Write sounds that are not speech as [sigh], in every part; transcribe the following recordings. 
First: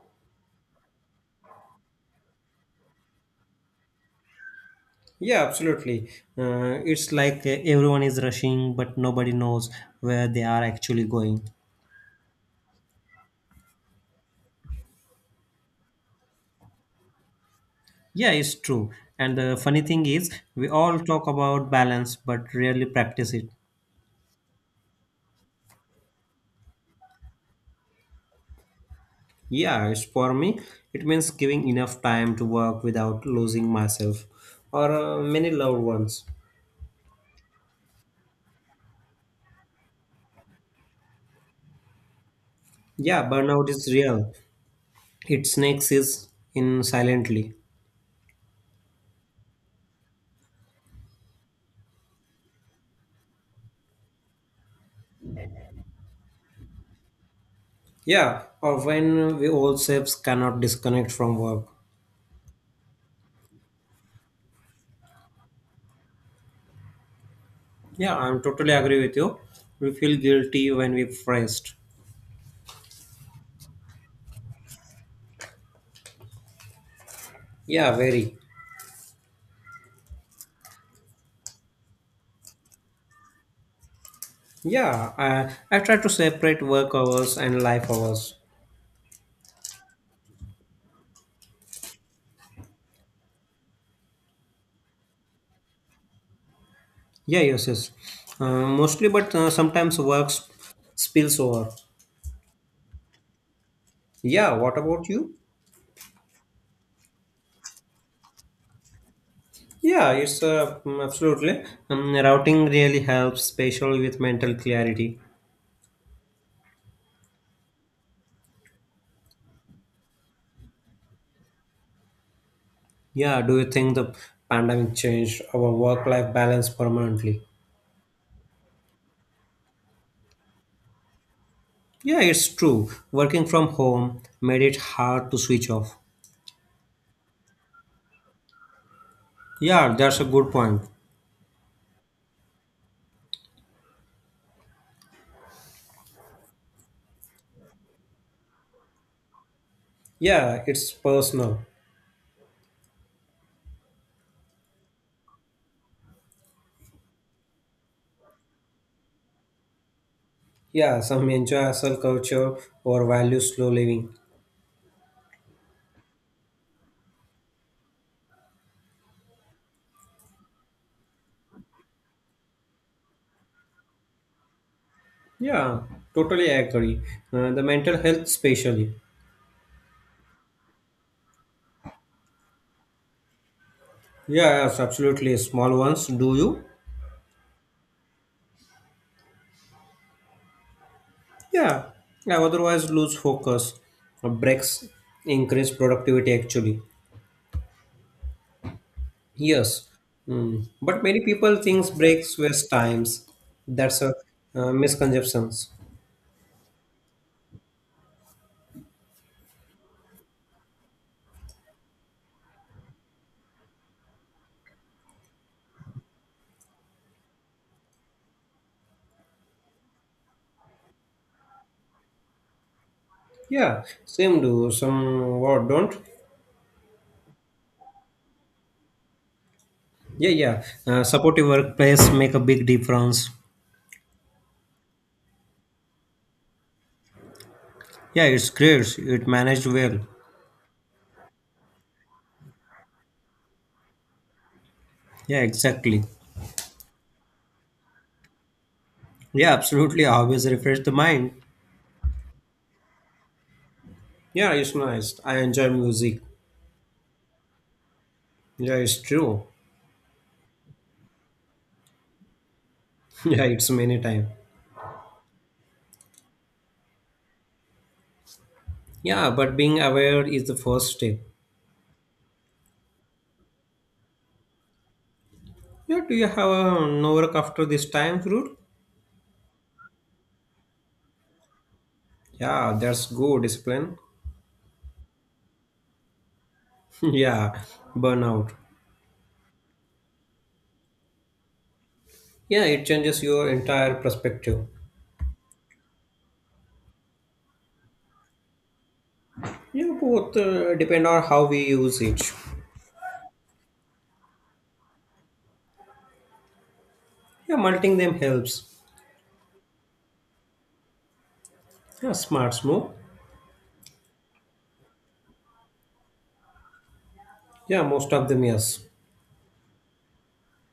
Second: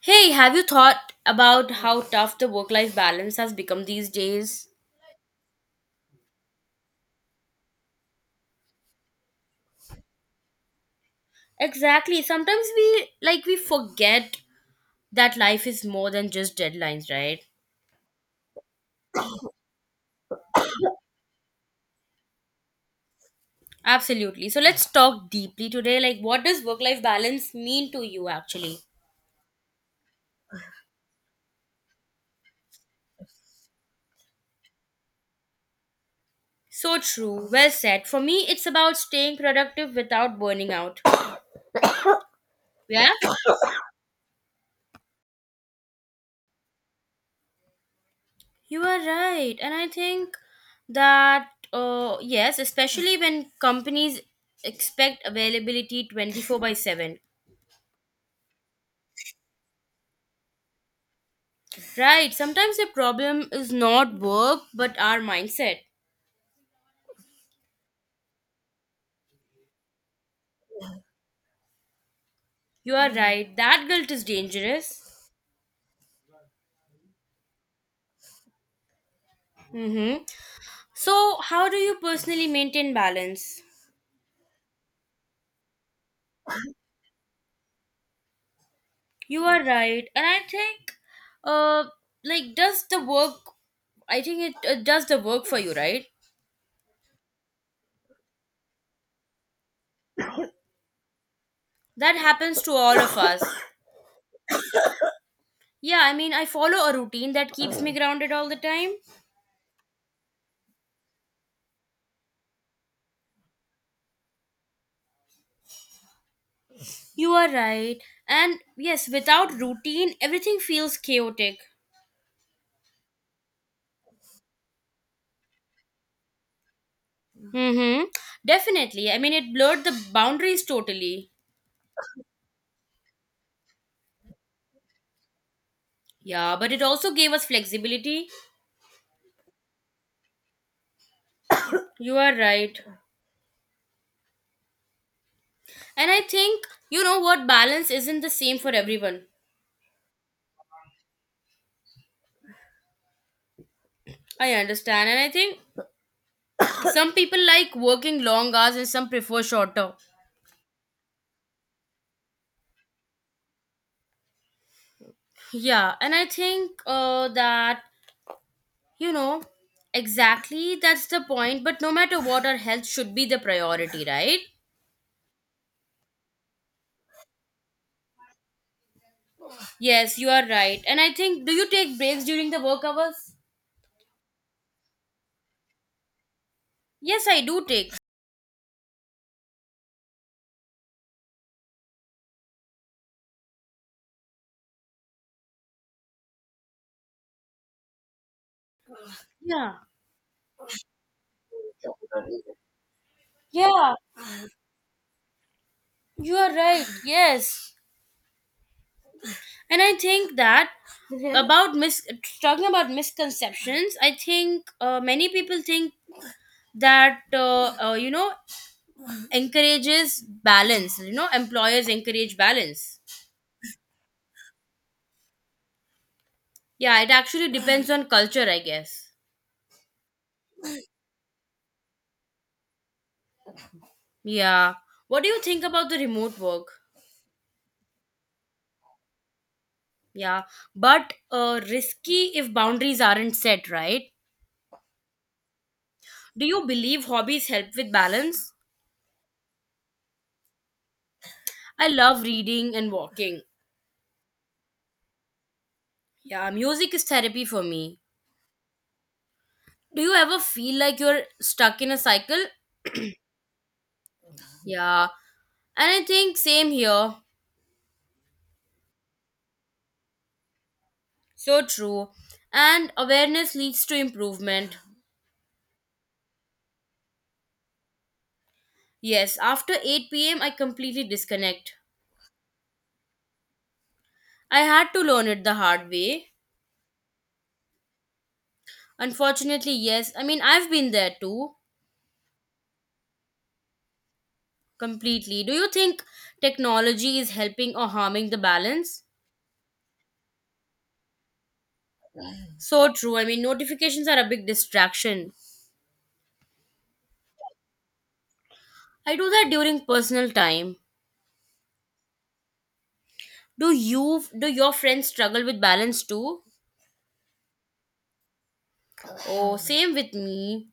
Hey, have you thought about how tough the work life balance has become these days? Yeah, absolutely. It's like everyone is rushing, but nobody knows where they are actually going. Exactly. Sometimes we forget that life is more than just deadlines, right? Yeah, it's true. And the funny thing is, we all talk about balance, but rarely practice it. Absolutely. So let's talk deeply today. Like what does work life balance mean to you actually? Yeah, it's for me. It means giving enough time to work without losing myself or many loved ones. So true. Well said. For me, it's about staying productive without burning out. Yeah? Yeah, burnout is real. It snakes is in silently. You are right. And I think yes, especially when companies expect availability 24 by 7. Yeah, or when we ourselves cannot disconnect from work. Right. Sometimes the problem is not work, but our mindset. Yeah, I'm totally agree with you. We feel guilty when we rest. You are right. That guilt is dangerous. Yeah, very. Mm-hmm. So, how do you personally maintain balance? Yeah, I try to separate work hours and life hours. You are right. And I think, uh, like, I think it does the work for you, right? Yeah, yes, yes. Mostly, but sometimes spills over. That happens to all of us. Yeah, what about you? Yeah, I mean, I follow a routine that keeps me grounded all the time. Yeah, it's absolutely. Routing really helps, especially with mental clarity. You are right. And yes, without routine, everything feels chaotic. Yeah, do you think the pandemic changed our work life balance permanently? Mm-hmm. Definitely. I mean, it blurred the boundaries totally. Yeah, it's true. Working from home made it hard to switch off. Yeah, but it also gave us flexibility. Yeah, that's a good point. You are right. And I think, you know what, balance isn't the same for everyone. Yeah, it's personal. I understand. And I think [coughs] some people like working long hours and some prefer shorter. Yeah, some enjoy hustle culture or value slow living. Yeah, and I think that You know, exactly, that's the point, but no matter what, our health should be the priority, right? Yeah, totally agree. The mental health, especially. Yes, you are right. And I think, do you take breaks during the work hours? Yeah, yes, absolutely. Small ones, do you? Yes, I do take. Yeah, I otherwise lose focus. Breaks increase productivity, actually. Yes. Yeah. Mm, but many people thinks breaks waste times. Yeah, That's a misconceptions. you are right. Yes. And I think that about mis talking about misconceptions, I think many people think that you know encourages balance. Employers encourage balance. Yeah, same do some what don't. Yeah, it actually depends on culture, I guess. Yeah, yeah. Supportive workplace make a big difference. Yeah. What do you think about the remote work? Yeah, it's great. It managed well. Yeah. But risky if boundaries aren't set, right? Yeah, exactly. Do you believe hobbies help with balance? Yeah, absolutely. Always refresh the mind. I love reading and walking. Yeah, it's nice. I enjoy music. Yeah, music is therapy for me. Yeah, it's true. Do you ever feel like you're stuck in a cycle? [laughs] Yeah, it's many time. Yeah. And I think same here. Yeah, but being aware is the first step. So true. And awareness leads to improvement. Yeah, do you have a no work after this time, Fruit? Yes, after 8 p.m., I completely disconnect. Yeah, that's good discipline. I had to learn it the hard way. [laughs] Yeah, burnout. Unfortunately, yes. I mean, I've been there too, Yeah, it changes your entire perspective. completely. Do you think technology is helping or harming the balance? Yeah, both depend on how we use it. So true. I mean, notifications are a big distraction. Yeah, multing them helps. I do that during personal time. Yeah, smart move. Do your friends struggle with balance too? Yeah, most of them, yes. Oh, same with me.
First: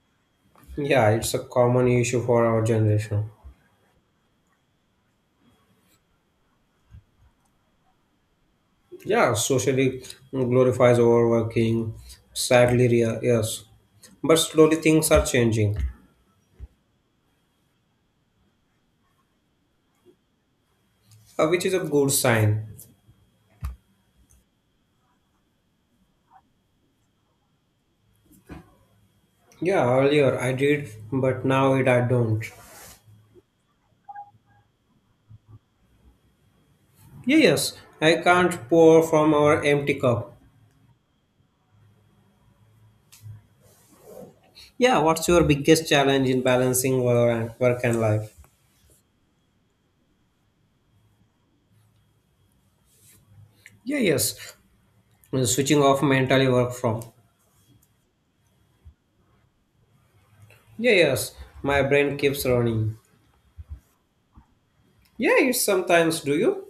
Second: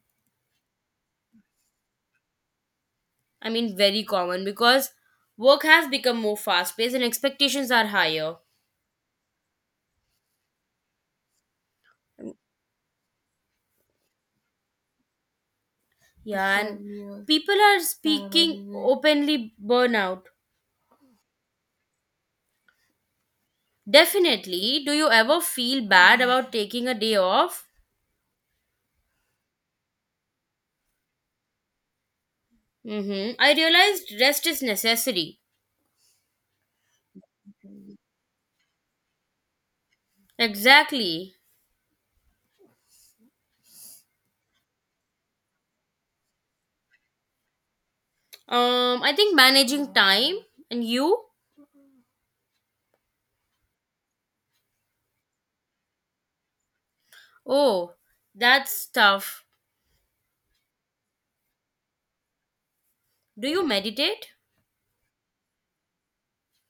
Yeah, it's a common issue for our generation. I mean, very common because work has become more fast-paced and expectations are higher. Yeah, socially glorifies overworking, sadly, yes. But slowly things are changing, Yeah, and people are speaking openly burnout. Which is a good sign. Definitely. Do you ever feel bad about taking a day off? Yeah, earlier I did, but now it I don't. Mm-hmm. I realized rest is necessary. Yeah, yes, I can't pour from our empty cup. Exactly. Yeah, what's your biggest challenge in balancing work and life? I think managing time and you? Yeah, yes, switching off mentally work from. Oh, that's tough. Yeah, yes, my brain keeps running. Do you meditate? Yeah, you sometimes do you?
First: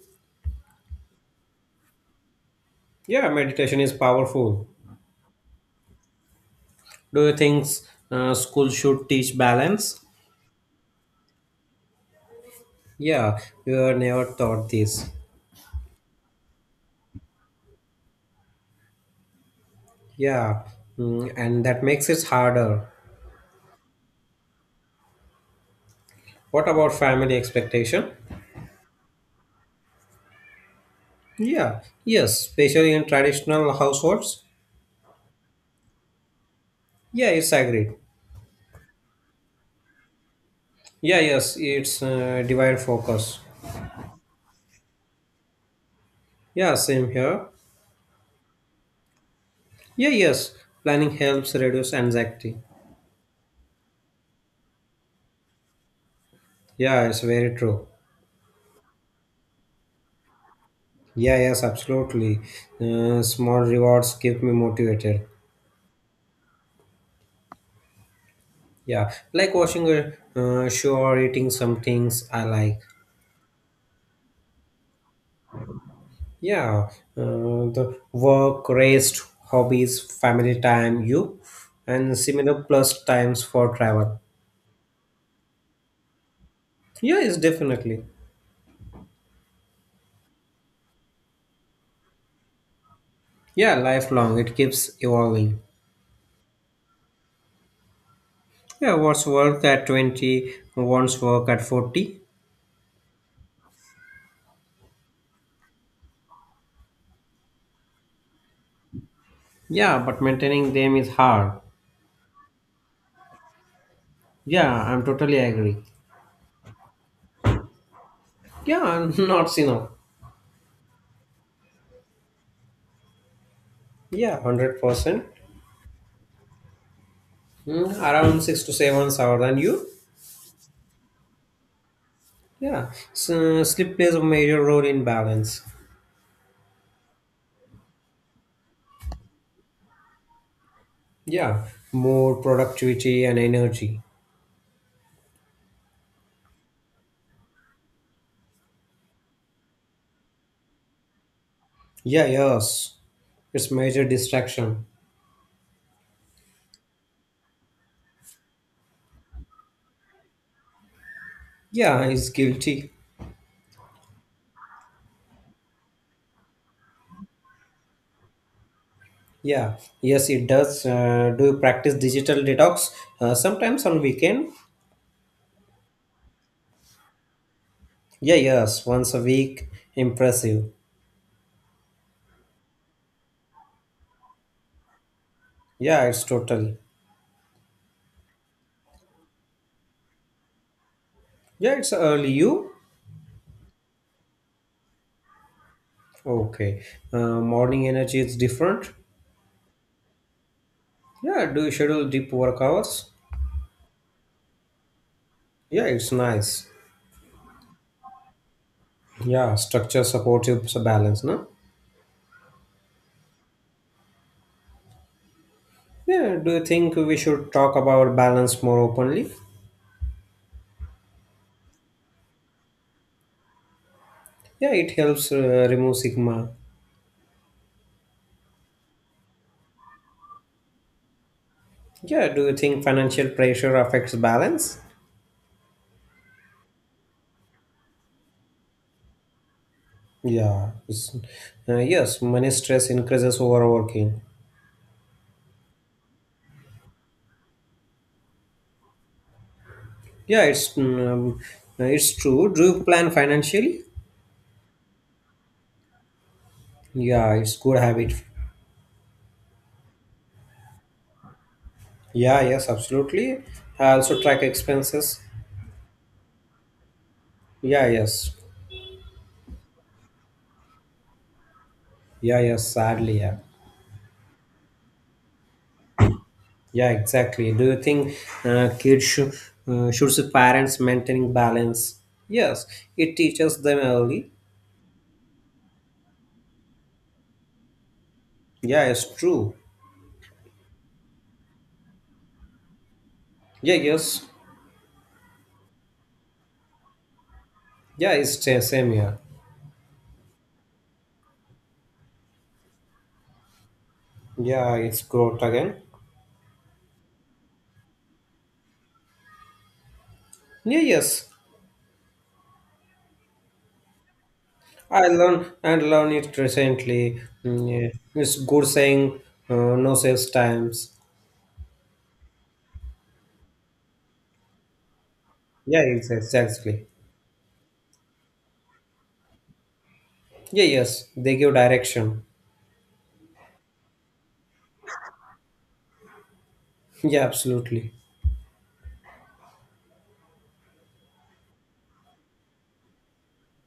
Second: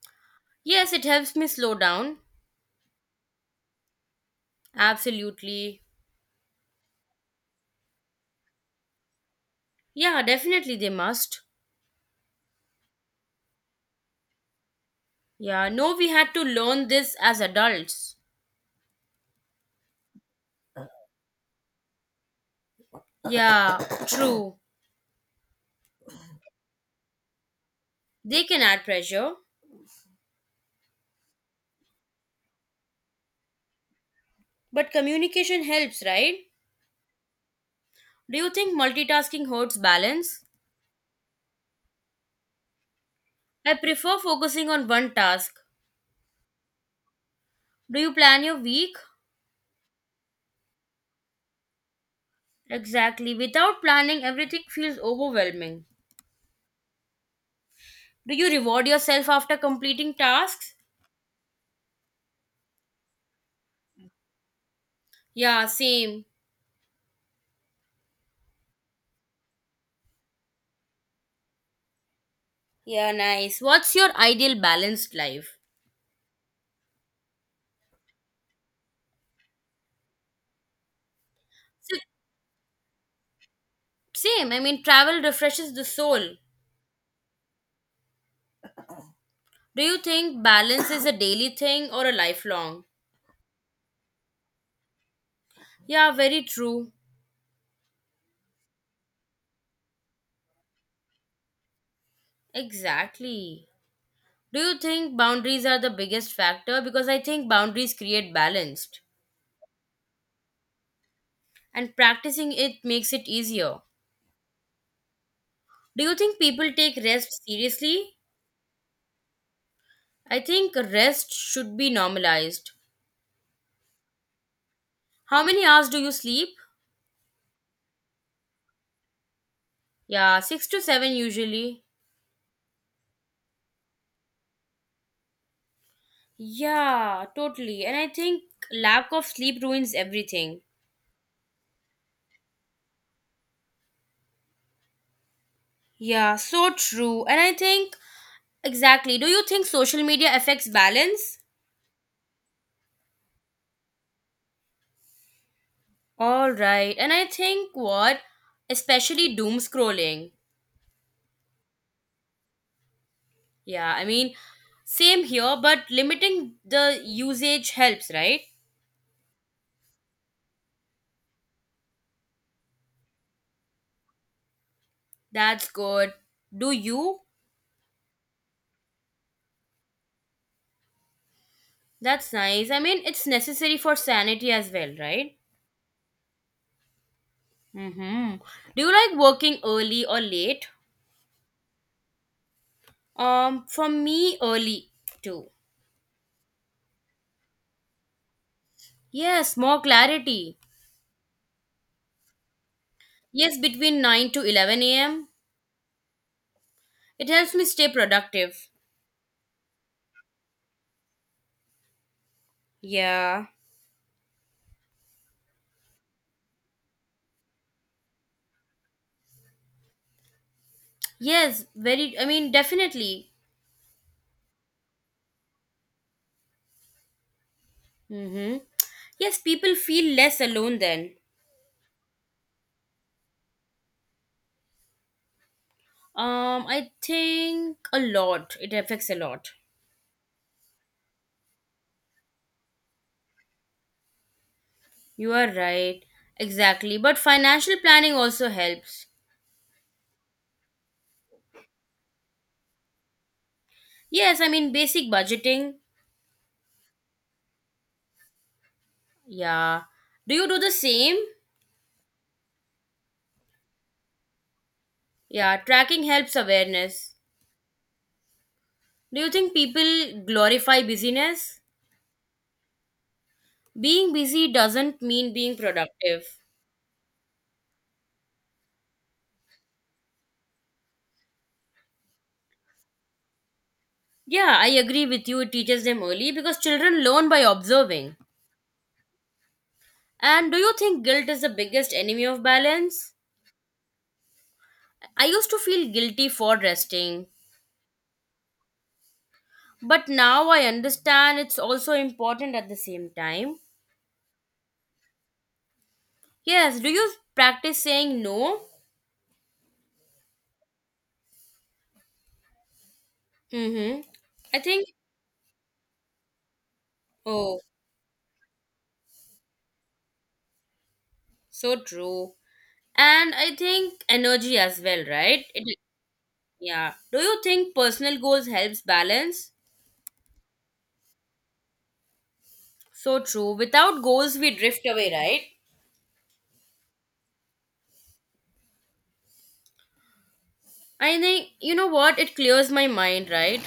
Yes, it helps me slow down. Yeah, meditation is powerful. Absolutely. Do you think school should teach balance? Yeah, definitely they must. Yeah, you are never taught this. Yeah, no, we had to learn this as adults. Yeah, mm, and that makes it harder. Yeah, true. What about family expectation? They can add pressure, Yeah, yes, especially in traditional households. but communication helps, right? Yeah, it's agreed. Do you think multitasking hurts balance? Yeah, yes, it's divide focus. I prefer focusing on one task. Yeah, same here. Do you plan your week? Yeah, yes, planning helps reduce anxiety. Exactly. Without planning, everything feels overwhelming. Yeah, it's very true. Do you reward yourself after completing tasks? Yeah, yes, absolutely. Small rewards keep me motivated. Yeah, same. Yeah, like watching a show or eating some things I like. Yeah, nice. What's your ideal balanced life? Yeah, the work, rest, hobbies, family time, you, S- and similar plus times for travel. Same. I mean, travel refreshes the soul. Yeah, it's definitely. Do you think balance is a daily thing or a lifelong? Yeah, lifelong. It keeps evolving. Yeah, very true. Yeah, what's work at 20, wants work at 40. Exactly. Do you think boundaries are the biggest factor? Because I think boundaries create balance Yeah, but maintaining them is hard. and practicing it makes it easier. Yeah, I'm totally agree. Do you think people take rest seriously? Yeah, [laughs] not enough. I think rest should be normalized. Yeah, 100%. How many hours do you sleep? Mm, around 6 to 7 hours. And you? Yeah, 6 to 7 usually. Yeah. So, sleep plays a major role in balance. Yeah, totally. And I think lack of sleep ruins everything. Yeah. More productivity and energy. Yeah, so true. And I think exactly. Do you think social media affects balance? Yeah, yes. It's major distraction. All right. And I think what, especially doom scrolling. Yeah, it's guilty. Yeah, I mean, same here, but limiting the usage helps, right? Yeah. Yes, it does. Do you practice digital detox? Sometimes on weekend. That's good. Do you? Yeah, yes. Once a week. Impressive. That's nice. I mean, it's necessary for sanity as well, right? Yeah, it's totally. Mm-hmm. Do you like working early or late? Yeah, it's early. You? For me, early too. Okay. Morning energy is different. Yes, more clarity. Yeah, do you schedule deep work hours? Yes, between 9 to 11 a.m. Yeah, it's nice. It helps me stay productive. Yeah, balance, no? Yeah. Yeah, do you think we should talk about balance more openly? Yes, very, I mean, definitely. Yeah, it helps remove sigma. Mm-hmm. Yes, people feel less alone then. Yeah, do you think financial pressure affects balance? I think a lot. It affects a lot. Yeah, it's- yes, money stress increases overworking. You are right. Exactly. But financial planning also helps. Yeah, it's it's true. Do you plan financially? Yes, I mean, basic budgeting. Yeah, it's good habit. Yeah. Do you do the same? Yeah, yes, absolutely. I also track expenses. Yeah, tracking helps awareness. Yeah, yes. Do you think people glorify busyness? Yeah, yeah, sadly, yeah, Being busy doesn't mean being productive. yeah, exactly. Do you think kids should see parents maintaining balance? Yes, it teaches them early. Yeah, I agree with you. It teaches them early because children learn by observing. Yeah, it's true. And do you think guilt is the biggest enemy of balance? Yeah, yes, I used to feel guilty for resting, yeah, it's the same here. but now I understand it's also important at the same time. Yeah, it's growth again. Yes, do you practice saying no? Yeah, yes, Mm-hmm. I think, I learn and learn it recently. oh, Mm, yeah. It's good saying no sales times. so true. And I think energy as well, right? It, Yeah, it's exactly. yeah. Do you think personal goals helps balance? Yeah, yes, they give direction. So true. Without goals, we drift away, right? Yeah, absolutely. I think, you know what? It clears my mind, right?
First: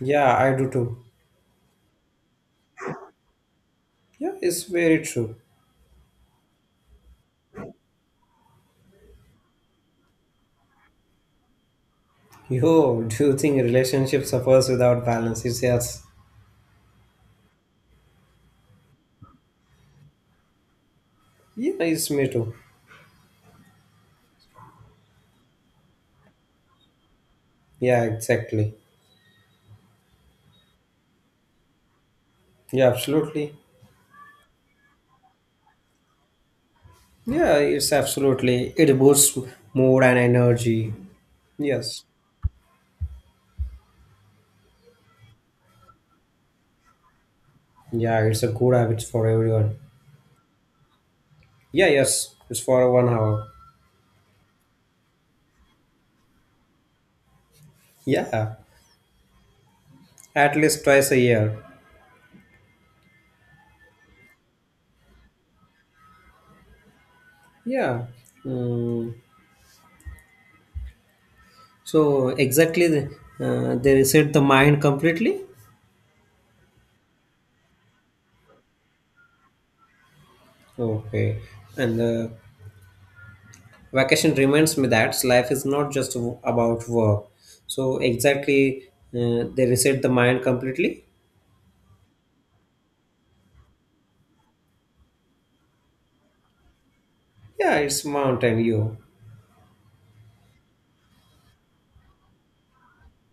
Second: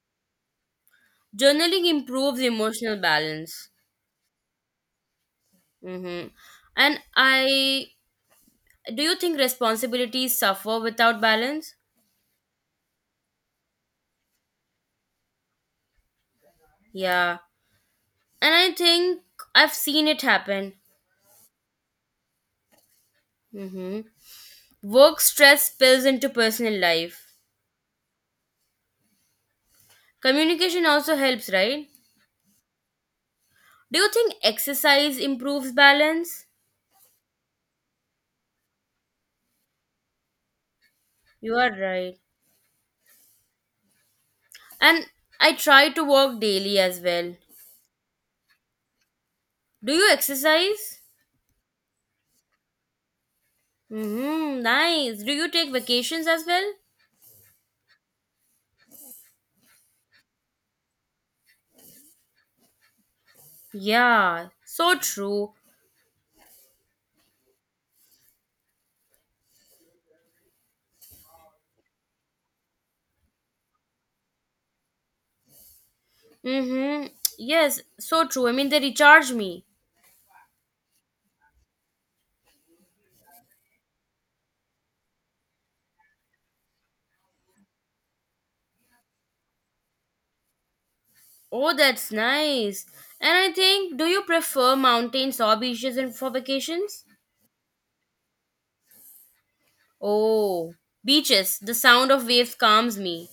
Yeah, I do too. Journaling improves emotional balance. Yeah, it's very true. Hmm And I do you think responsibilities suffer without balance? Yo, do you think relationship suffers without balance? It's yes. Yeah. And I think I've seen it happen. Yeah, it's me too. hmm Work stress spills into personal life. Yeah, exactly. Communication also helps, right? Yeah, absolutely. Do you think exercise improves balance? Yeah, it's absolutely. It boosts mood and energy. You are Yes. right. And I try to walk daily as well. Yeah, it's a good habit for everyone. Do you exercise? Yeah, yes. It's for 1 hour. Nice. Do you take vacations as well? Yeah, at least twice a year. Yeah, so true. Yeah. Mm. So exactly, they reset the mind completely. Mm-hmm. Yes, so true. I mean, they recharge me. Okay. And vacation reminds me that life is not just about work, so exactly, they reset the mind completely. Oh, that's nice. And I think, do you prefer mountains or beaches for vacations? Yeah, it's mountain. You? Oh, beaches. The sound of waves calms me.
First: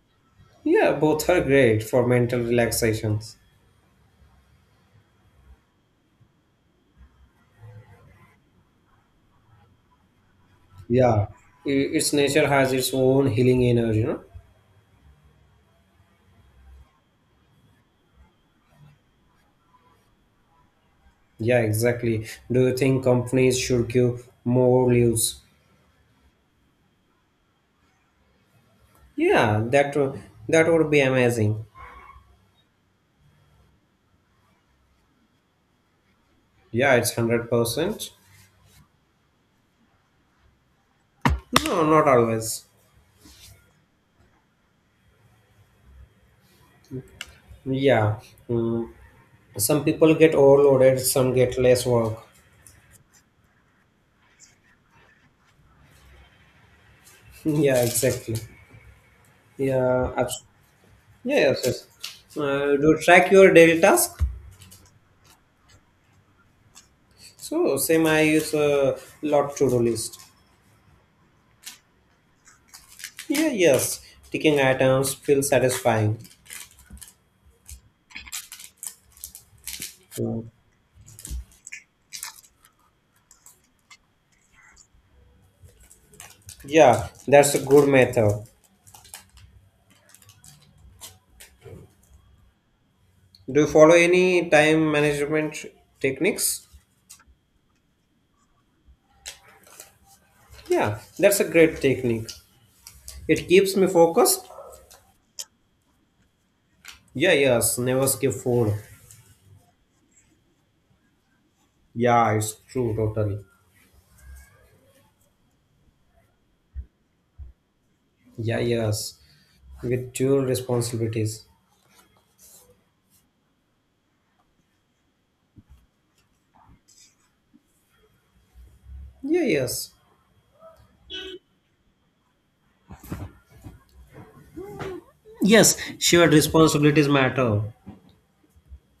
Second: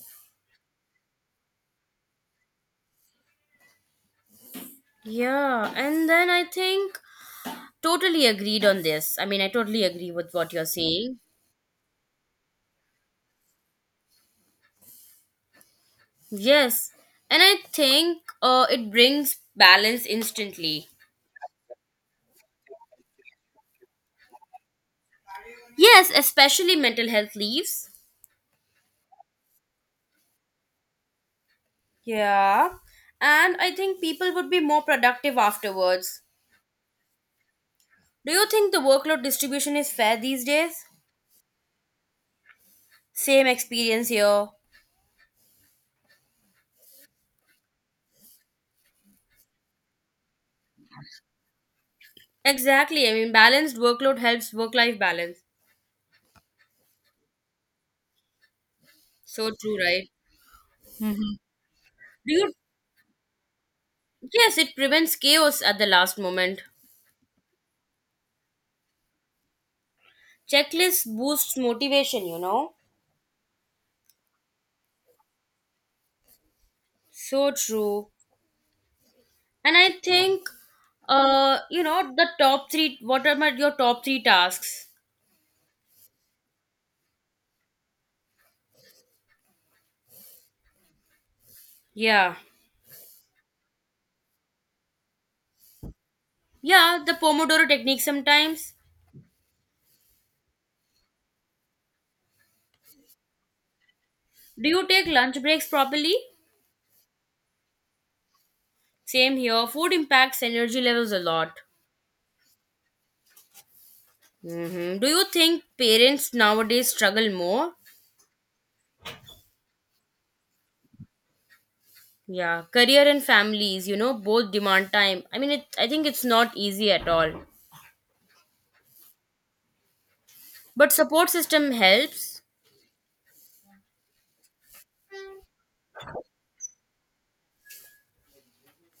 Yeah, both are great for mental relaxations. Yeah, and then I think totally agreed on this. I mean, I totally agree with what you're saying. Yeah, its nature has its own healing energy, you know. Yes, and I think it brings balance instantly. Yeah, exactly. Do you think companies should give more leaves? Yes, especially mental health leaves. yeah that w- that would be amazing. Yeah, and I think people would be more productive afterwards. Yeah, it's 100%. Do you think the workload distribution is fair these days? No, not always. Same experience here. Yeah. Mm, some people get overloaded, some get less work. Exactly. I mean, balanced workload helps work life balance. [laughs] Yeah, exactly. So true, right? Yeah, abs- yeah, yes, yes. Do you? Do you track your daily task? Yes, it prevents chaos at the last moment. So same, I use a lot to do list. Checklist boosts motivation, you know? Yeah, yes. Ticking items feel satisfying. So true. And I think, Mm. The top three, what are your top three tasks? Yeah, that's a good method. Yeah. Do you follow any time management techniques? Yeah, the Pomodoro technique sometimes. Yeah, that's a great technique. It keeps me focused. Do you take lunch breaks properly? Yeah, yes, never skip food. Same here. Food impacts energy levels a lot. Yeah, it's true, totally. Do you think parents nowadays struggle more? Yeah, yes, with dual responsibilities. Yeah, career and families, both demand time. I mean, I think it's not easy at all. Yeah, yes. But support system helps. Yes, shared responsibilities matter.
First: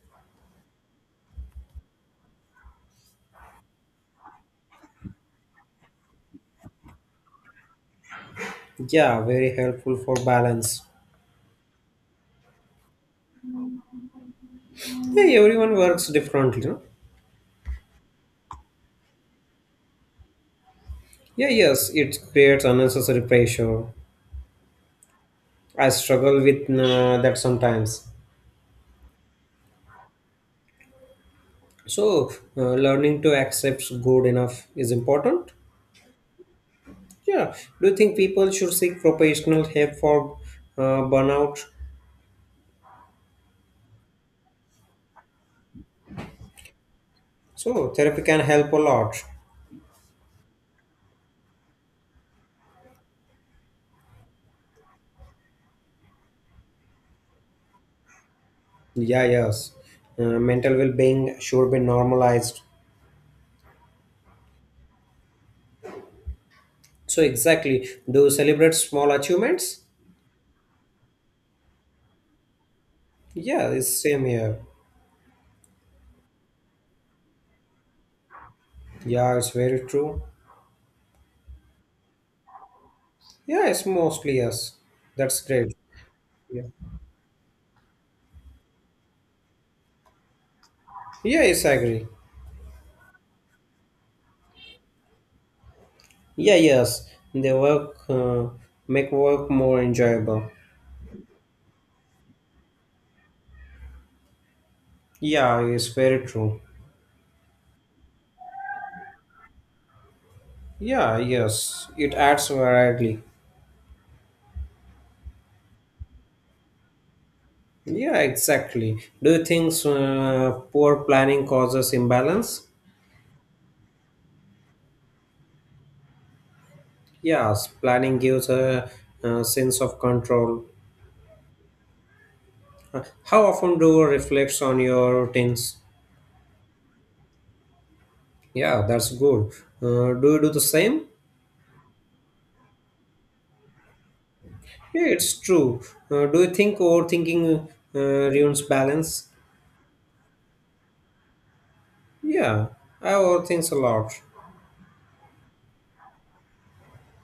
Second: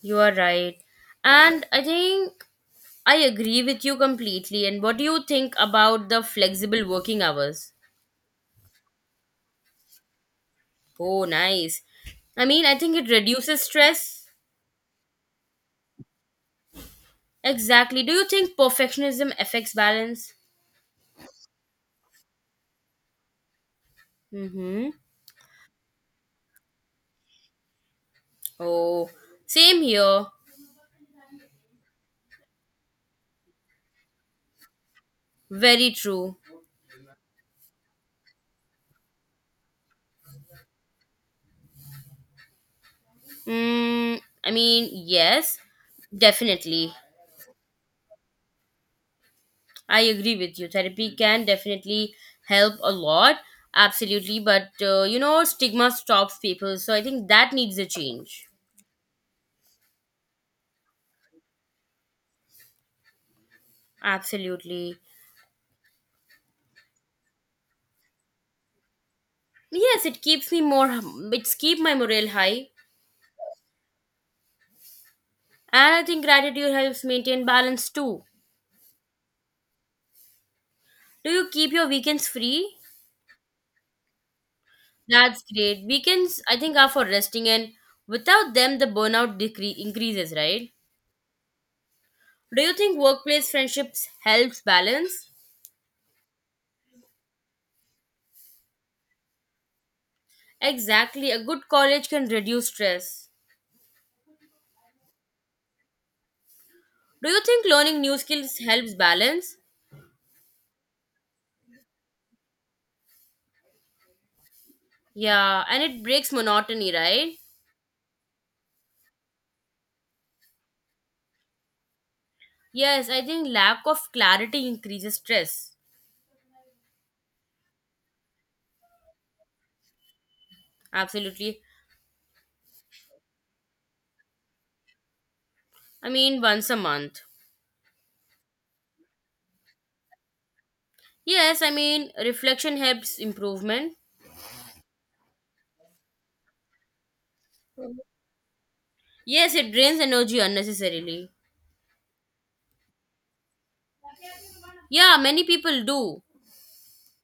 You are right. And I think I agree with you completely. And what do you think about the flexible working hours? Yeah, very helpful for balance. Oh, nice. I mean, I think it reduces stress. Yeah, everyone works differently, no? Exactly. Do you think perfectionism affects balance? Yeah, yes, it creates unnecessary pressure. Mm-hmm. I struggle with that sometimes. Oh, same here. So, learning to accept good enough is important. Very true. Yeah, do you think people should seek professional help for burnout? I mean, yes, definitely. So, therapy can help a lot. I agree with you. Therapy can definitely help a lot. Absolutely. But, stigma stops people. So I think that needs a change. Yeah, yes. Mental well being should be normalized. Absolutely. So, exactly. Do you celebrate small achievements? Yes, it's keep my morale high. Yeah, it's same here. And I think gratitude helps maintain balance too. Yeah, it's very true. Do you keep your weekends free? Yeah, it's mostly yes. That's That's great. great. Weekends, I Yeah, think, are for resting, and without them, the burnout increases, right? yeah, yes, I agree. Do you think workplace friendships helps balance? Yeah, yes. They work, make work more enjoyable. Exactly. A good college can reduce stress. Yeah, it's very true. Do you think learning new skills helps balance? Yeah, yes. It adds variety. Yeah, and it breaks monotony, right? Yeah, exactly. Do you think poor planning causes imbalance? Yes, I think lack of clarity increases stress. Yes, planning gives a, sense of control. Absolutely. How often do you reflect on your routines? I mean, once a month. Yeah, that's good. Do you do the same? Yes, I mean, reflection helps improvement. Yeah, it's true. Do you think overthinking uh, ruins balance? Yes, it drains energy unnecessarily. Yeah, I overthink a lot. Yeah, many people do.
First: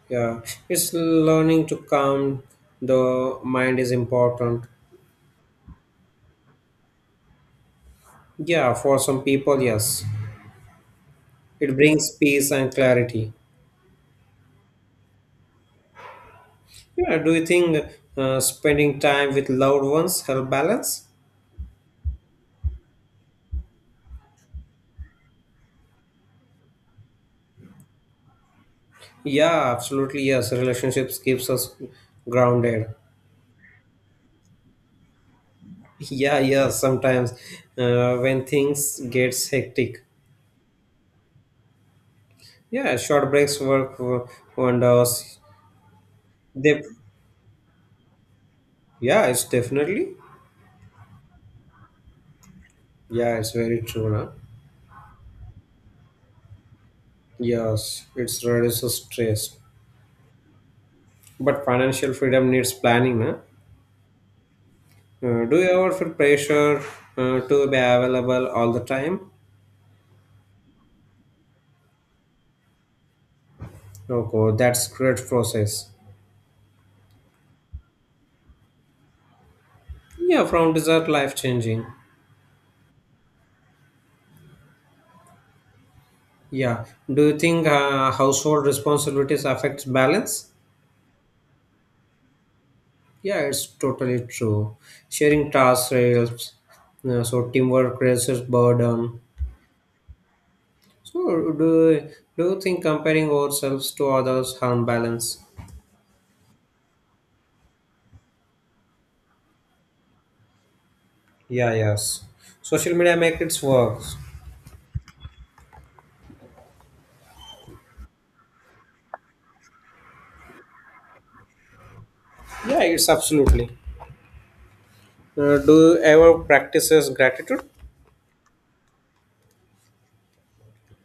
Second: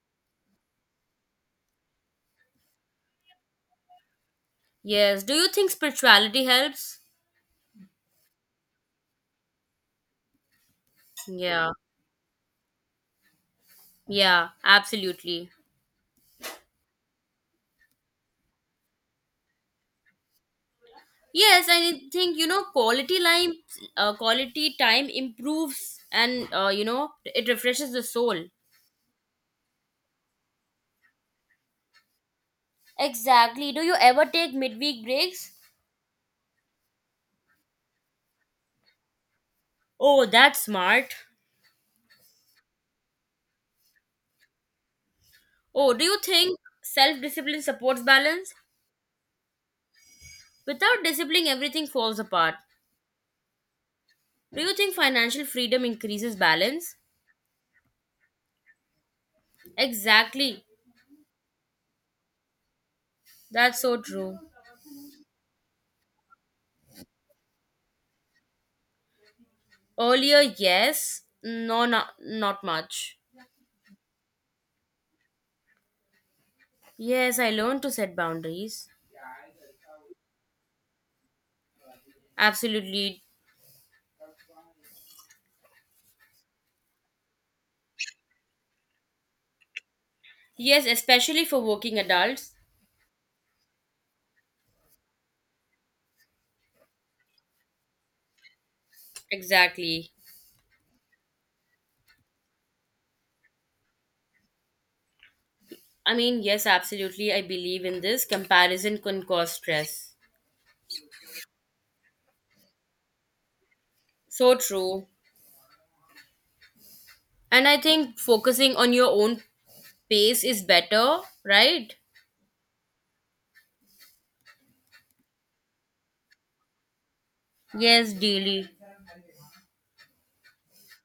Yeah, it's learning to calm the mind is important. Yes. Do you think spirituality helps? Yeah, for some people, yes. Yeah. It brings peace and clarity. Yeah, absolutely. Yeah, do you think spending time with loved ones help balance? Yes, I think you know quality time improves and you know it refreshes the soul. Yeah, absolutely. Yes, relationships keeps us grounded. Exactly. Do you ever take midweek breaks? Yeah, yeah. Sometimes when things gets hectic, Oh, that's smart. yeah, short breaks wonders. Oh, do you think They, self discipline supports balance? yeah, it's definitely. Without discipline, everything falls apart. Yeah, it's very true, na. Do you think financial freedom increases balance? Yes, it's reduces stress. Exactly. But financial freedom needs planning, na. That's so true. Do you ever feel pressure to be available all the time? Earlier, yes. No, not much. Okay, that's great process. Yes, I learned to set boundaries. Yeah, from desert life changing. Absolutely. Yeah. Do you think household responsibilities affects balance? Yes, especially for working adults. Yeah, it's totally true. Sharing tasks helps. Uh, so teamwork reduces burden. Exactly. So, do you think comparing ourselves to others harm balance? I mean, yes, absolutely. I believe in this. Comparison can cause stress. Yeah. Yes. Social media make its works. So true. And I think focusing on your own pace is better, right? Yeah, it's absolutely. Do you ever practices gratitude? Yes, daily.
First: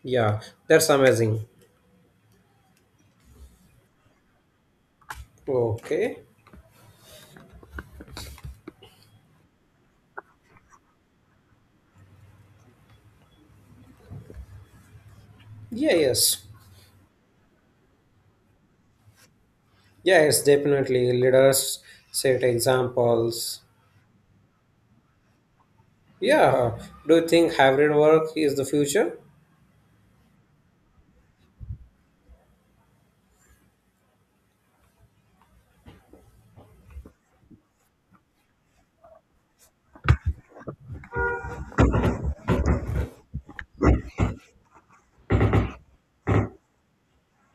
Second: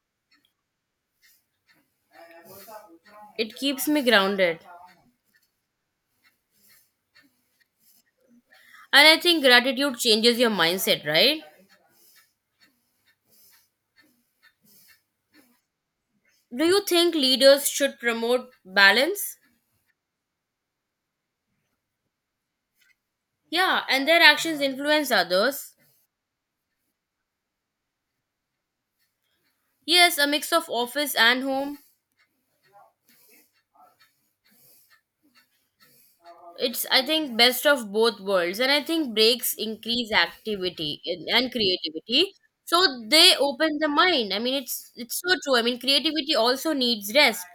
Yeah. That's amazing. It keeps me grounded. Okay. And I think gratitude changes your mindset, right? Yeah. Yes. Do you think leaders should promote balance? Yeah, it's definitely leaders set examples. Yeah, and their actions influence others. Yeah. Do you think hybrid work is the future? Yes, a mix of office and home. It's, I think, best of both worlds, and I think breaks increase activity and creativity. So they open the mind. I mean, it's so true. I mean, creativity also needs rest.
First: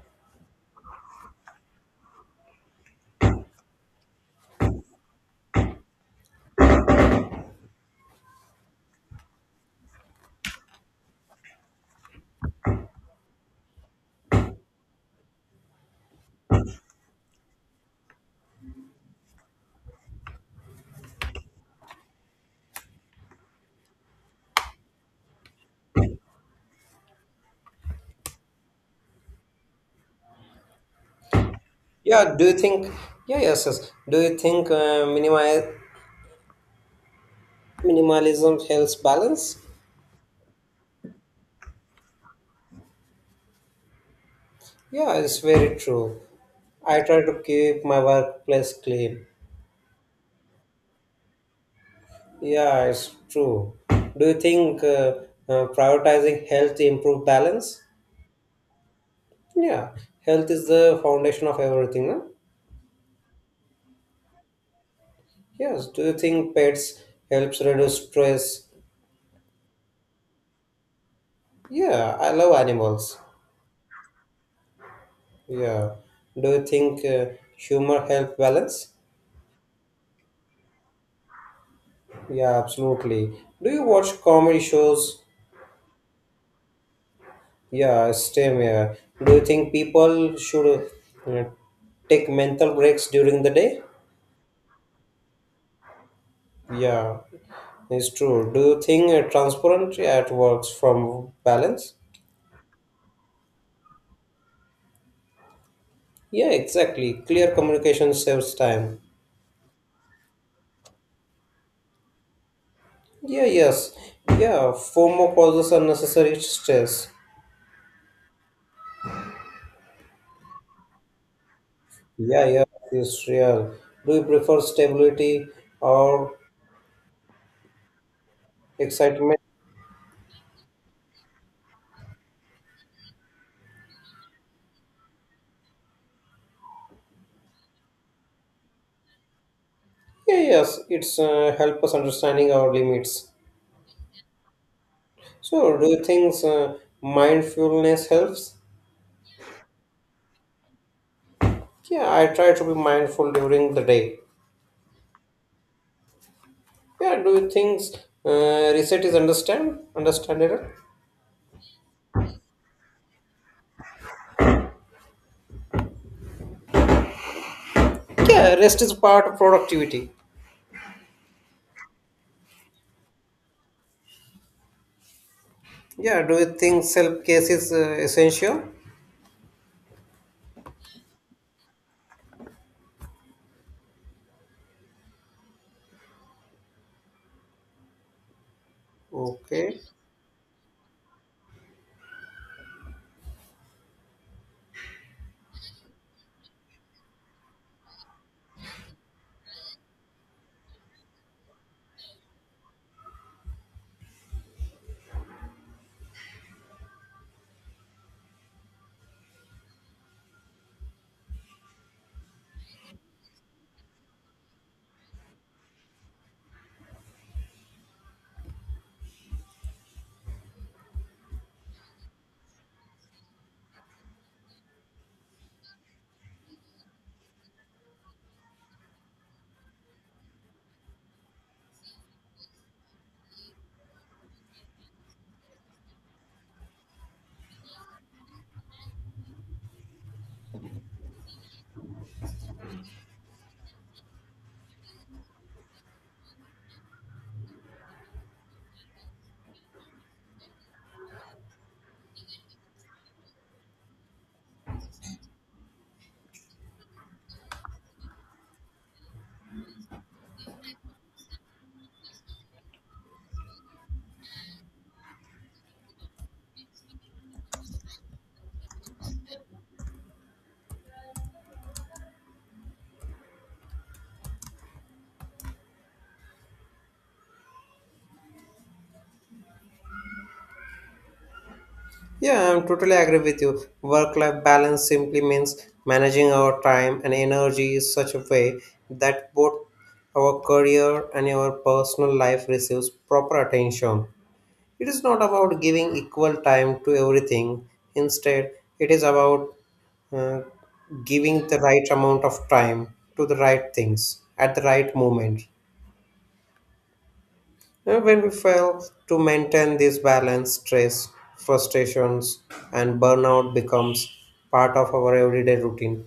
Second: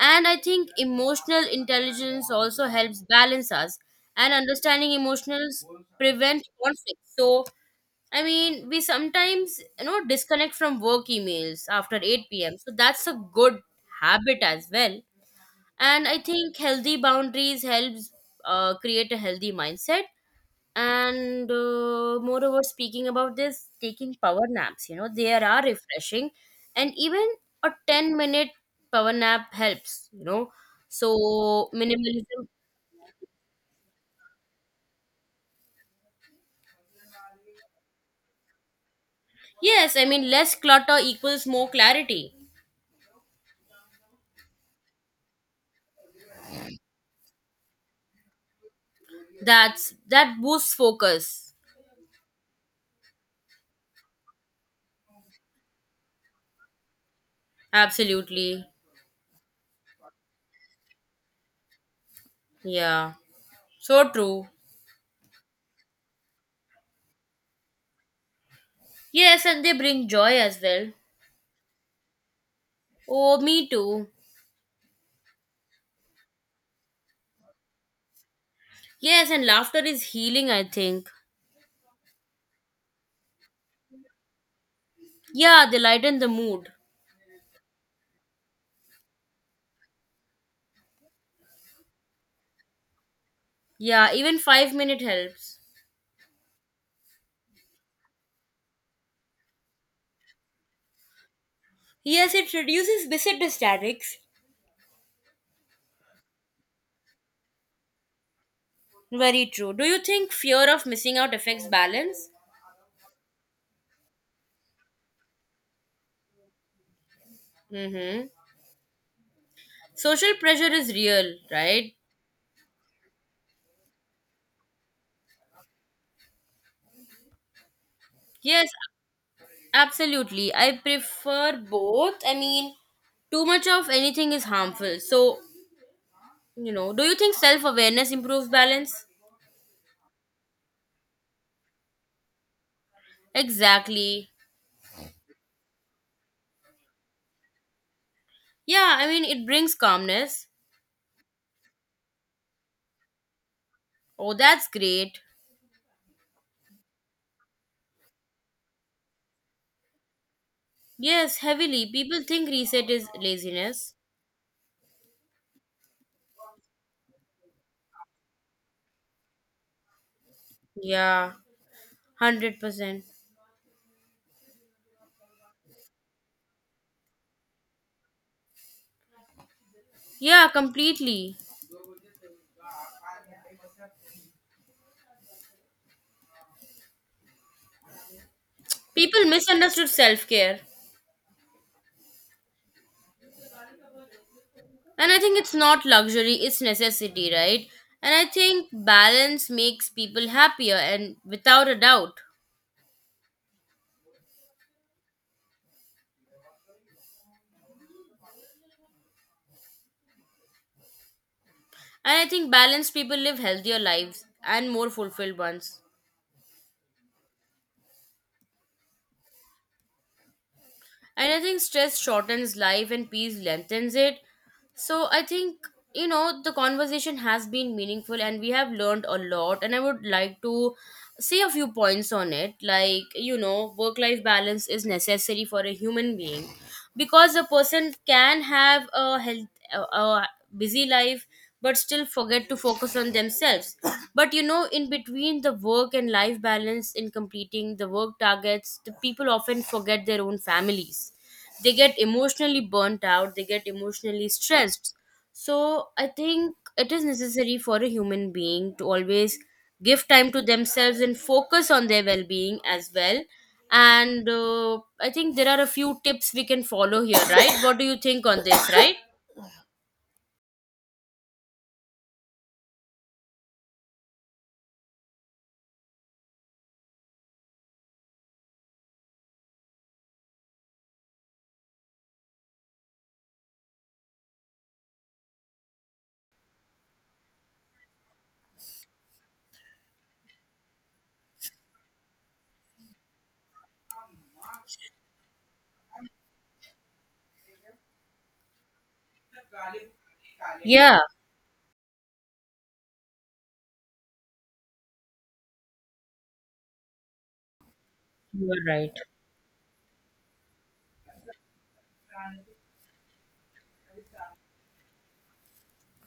And I think emotional intelligence also helps balance us and understanding emotions prevent conflict. So I mean, we sometimes disconnect from work emails after 8 p.m, so that's a good habit as well. And I think healthy boundaries helps create a healthy mindset. And moreover, speaking about this, taking power naps, you know, they are refreshing. And even a 10-minute power nap helps. So Yeah. Do minimalism. you think? Yeah. Yes. Yes. Do you think minimalism helps balance? Yes, I mean, less clutter equals more clarity. Yeah, it's very true. I try to keep my workplace clean. That boosts focus. Yeah, it's true. Do you think prioritizing health improve balance? Absolutely. Yeah, health is the foundation of everything. No? Yeah, so true. Yes. Do you think pets helps reduce stress? Yes, and they bring joy as well. Yeah, I love animals. Oh, me too. Yeah. Do you think humor help balance? Yes, and laughter is healing, I think. Yeah, absolutely. Do you watch comedy shows? Yeah, they lighten the mood. Yeah, same here. Do you think people should uh, take mental breaks during the day? Yeah, even 5 minute helps. Yeah, it's true. Do you think transparency at works from balance? Yes, it reduces misunderstandings. Yeah, exactly. Clear communication saves time. Very true. Do you think fear of missing out affects balance? Yeah, yes. Yeah, FOMO causes unnecessary stress. Mm-hmm. Social pressure is real, right? Yeah, yeah, it's real. Do you prefer stability or Yes, excitement? absolutely. I prefer both. I mean, too much of anything is harmful. So, you know, do you think self awareness improves balance? Yeah, yes, it's help us understanding our limits. Exactly. So, do you think mindfulness helps? Yeah, I mean, it brings calmness. Yeah, I try to be mindful during the day. Oh, that's great. Yeah, do you think reset is understand understandable? Yes, heavily. People think reset is laziness. Yeah, rest is part of productivity. Yeah, 100%. Yeah, do you think self care is essential? Yeah, completely. People Okay. misunderstood self care. And I think it's not luxury, it's necessity, right? And I think balance makes people happier and without a doubt. And I think balanced people live healthier lives and more fulfilled ones. And I think stress shortens life and peace lengthens it. So I think, you know, the conversation has been meaningful and we have learned a lot. And I would like to say a few points on it. Like, you know, work life balance is necessary for a human being because a person can have a health, a busy life but still forget to focus on themselves. But you know, in between the work and life balance, in completing the work targets, the people often forget their own families. They get emotionally burnt out, they get emotionally stressed. So I think it is necessary for a human being to always give time to themselves and focus on their well being as well. And I think there are a few tips we can follow here, right? What do you think on this, right? Yeah, I'm totally agree with you. Work life balance simply means managing our time and energy in such a way that both our career and our personal life receives proper attention. It is not about giving equal time to everything. Instead, it is about uh, Yeah, giving the right amount of time to the right things at the right moment. When we you are fail right. to maintain this balance, stress, frustrations, and burnout becomes part of our everyday routine.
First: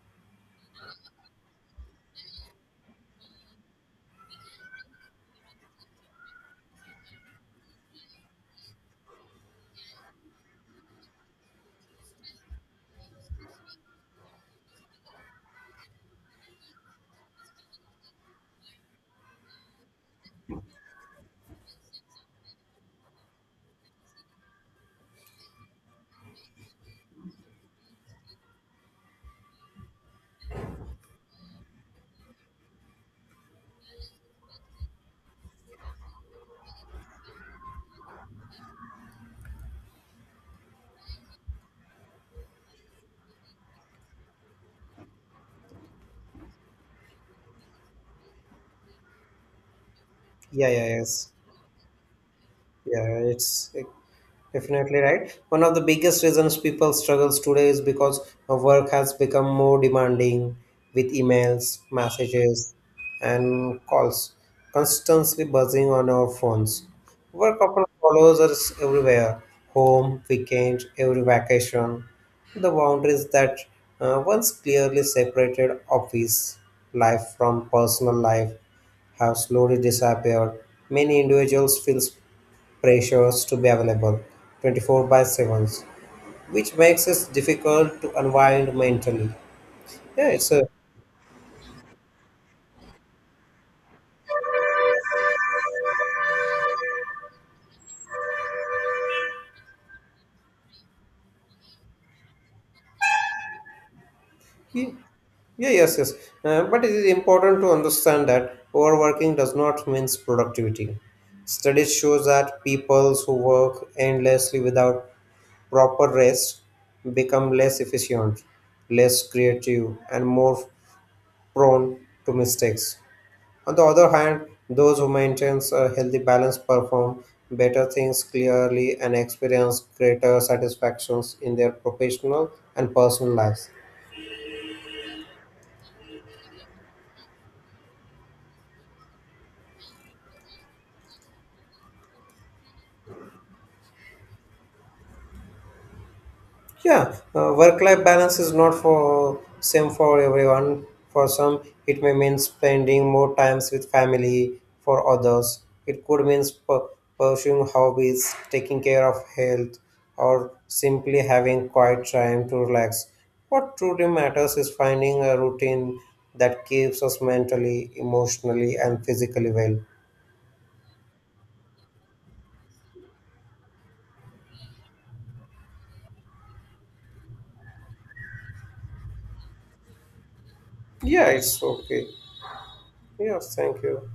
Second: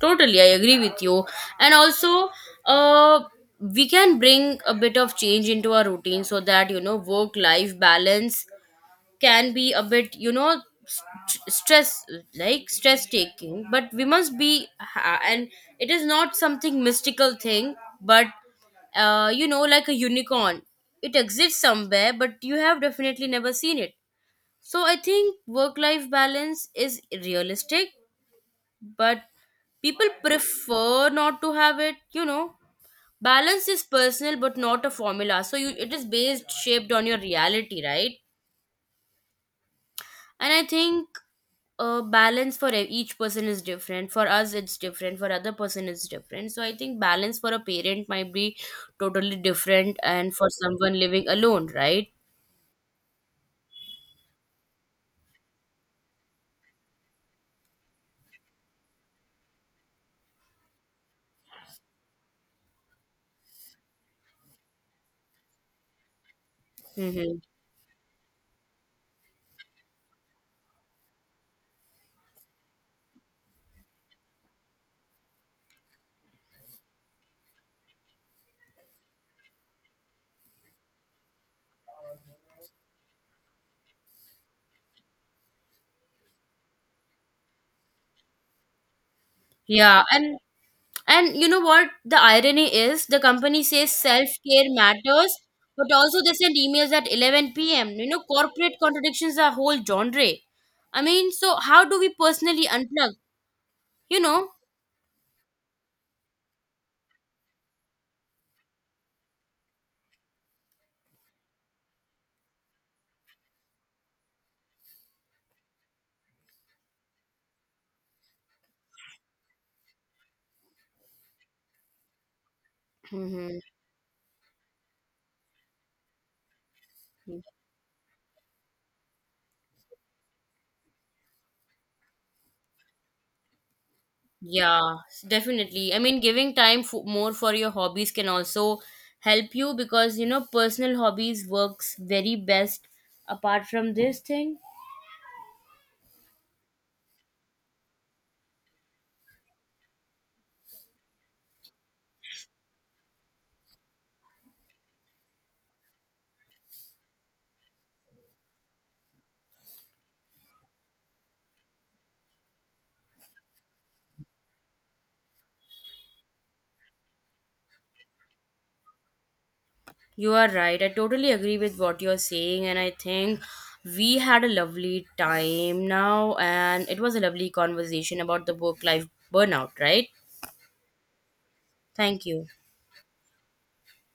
Totally, I agree with you. And also, uh, we can bring a bit of change into our routine so that, you know, work-life balance can be a bit, you know, stress, like stress taking. But we must be, and it is not something mystical thing, but you know, like a unicorn. It exists somewhere, but you have definitely never seen it. So I think work-life balance is realistic, but people prefer not to have it, you know. Balance is personal but not a formula, so you, it is based shaped on your reality, right? And I think, balance for each person is different. For us it's different, for other person it's different. So I think balance for a parent might be totally different and for Yeah, yeah, someone living yes. alone, right? Yeah, it's definitely right. One of the biggest reasons people struggles today is because our work has become more demanding with emails, messages, and calls constantly buzzing on our phones. Hmm. Work often follows us everywhere, home, weekend, every vacation. The boundaries that once clearly separated office life from personal life have slowly disappeared. Many individuals feel pressures to be available 24/7, which makes it difficult to unwind mentally. Yeah, yeah and it's a and you know what? The irony is the company says self-care matters, but also they send emails at 11 p.m. You know, corporate contradictions are whole genre. I mean, so how do we personally unplug? You know? yeah, yes, yes. But it is important to understand that overworking does not mean productivity. Studies show that people who work endlessly without proper rest become less efficient, less creative, and more prone to mistakes. Mhm. On the other hand, those who maintain a healthy balance perform better things clearly and experience greater satisfactions in their professional and personal lives. Yeah, definitely. I mean, giving time f more for your hobbies can also help you because, you know, personal hobbies works very best apart from this thing. Yeah, work-life balance is not for same for everyone. For some, it may mean spending more times with family. For others, it could mean pursuing hobbies, taking care of health, or simply having quiet time to relax. What truly matters is finding a routine that keeps us mentally, emotionally, and physically well. You are right. I totally agree with what you're saying, and I think we had a lovely time now, and it was a lovely conversation about the work life burnout, right? Yeah, it's okay. Thank you. Yeah, thank you.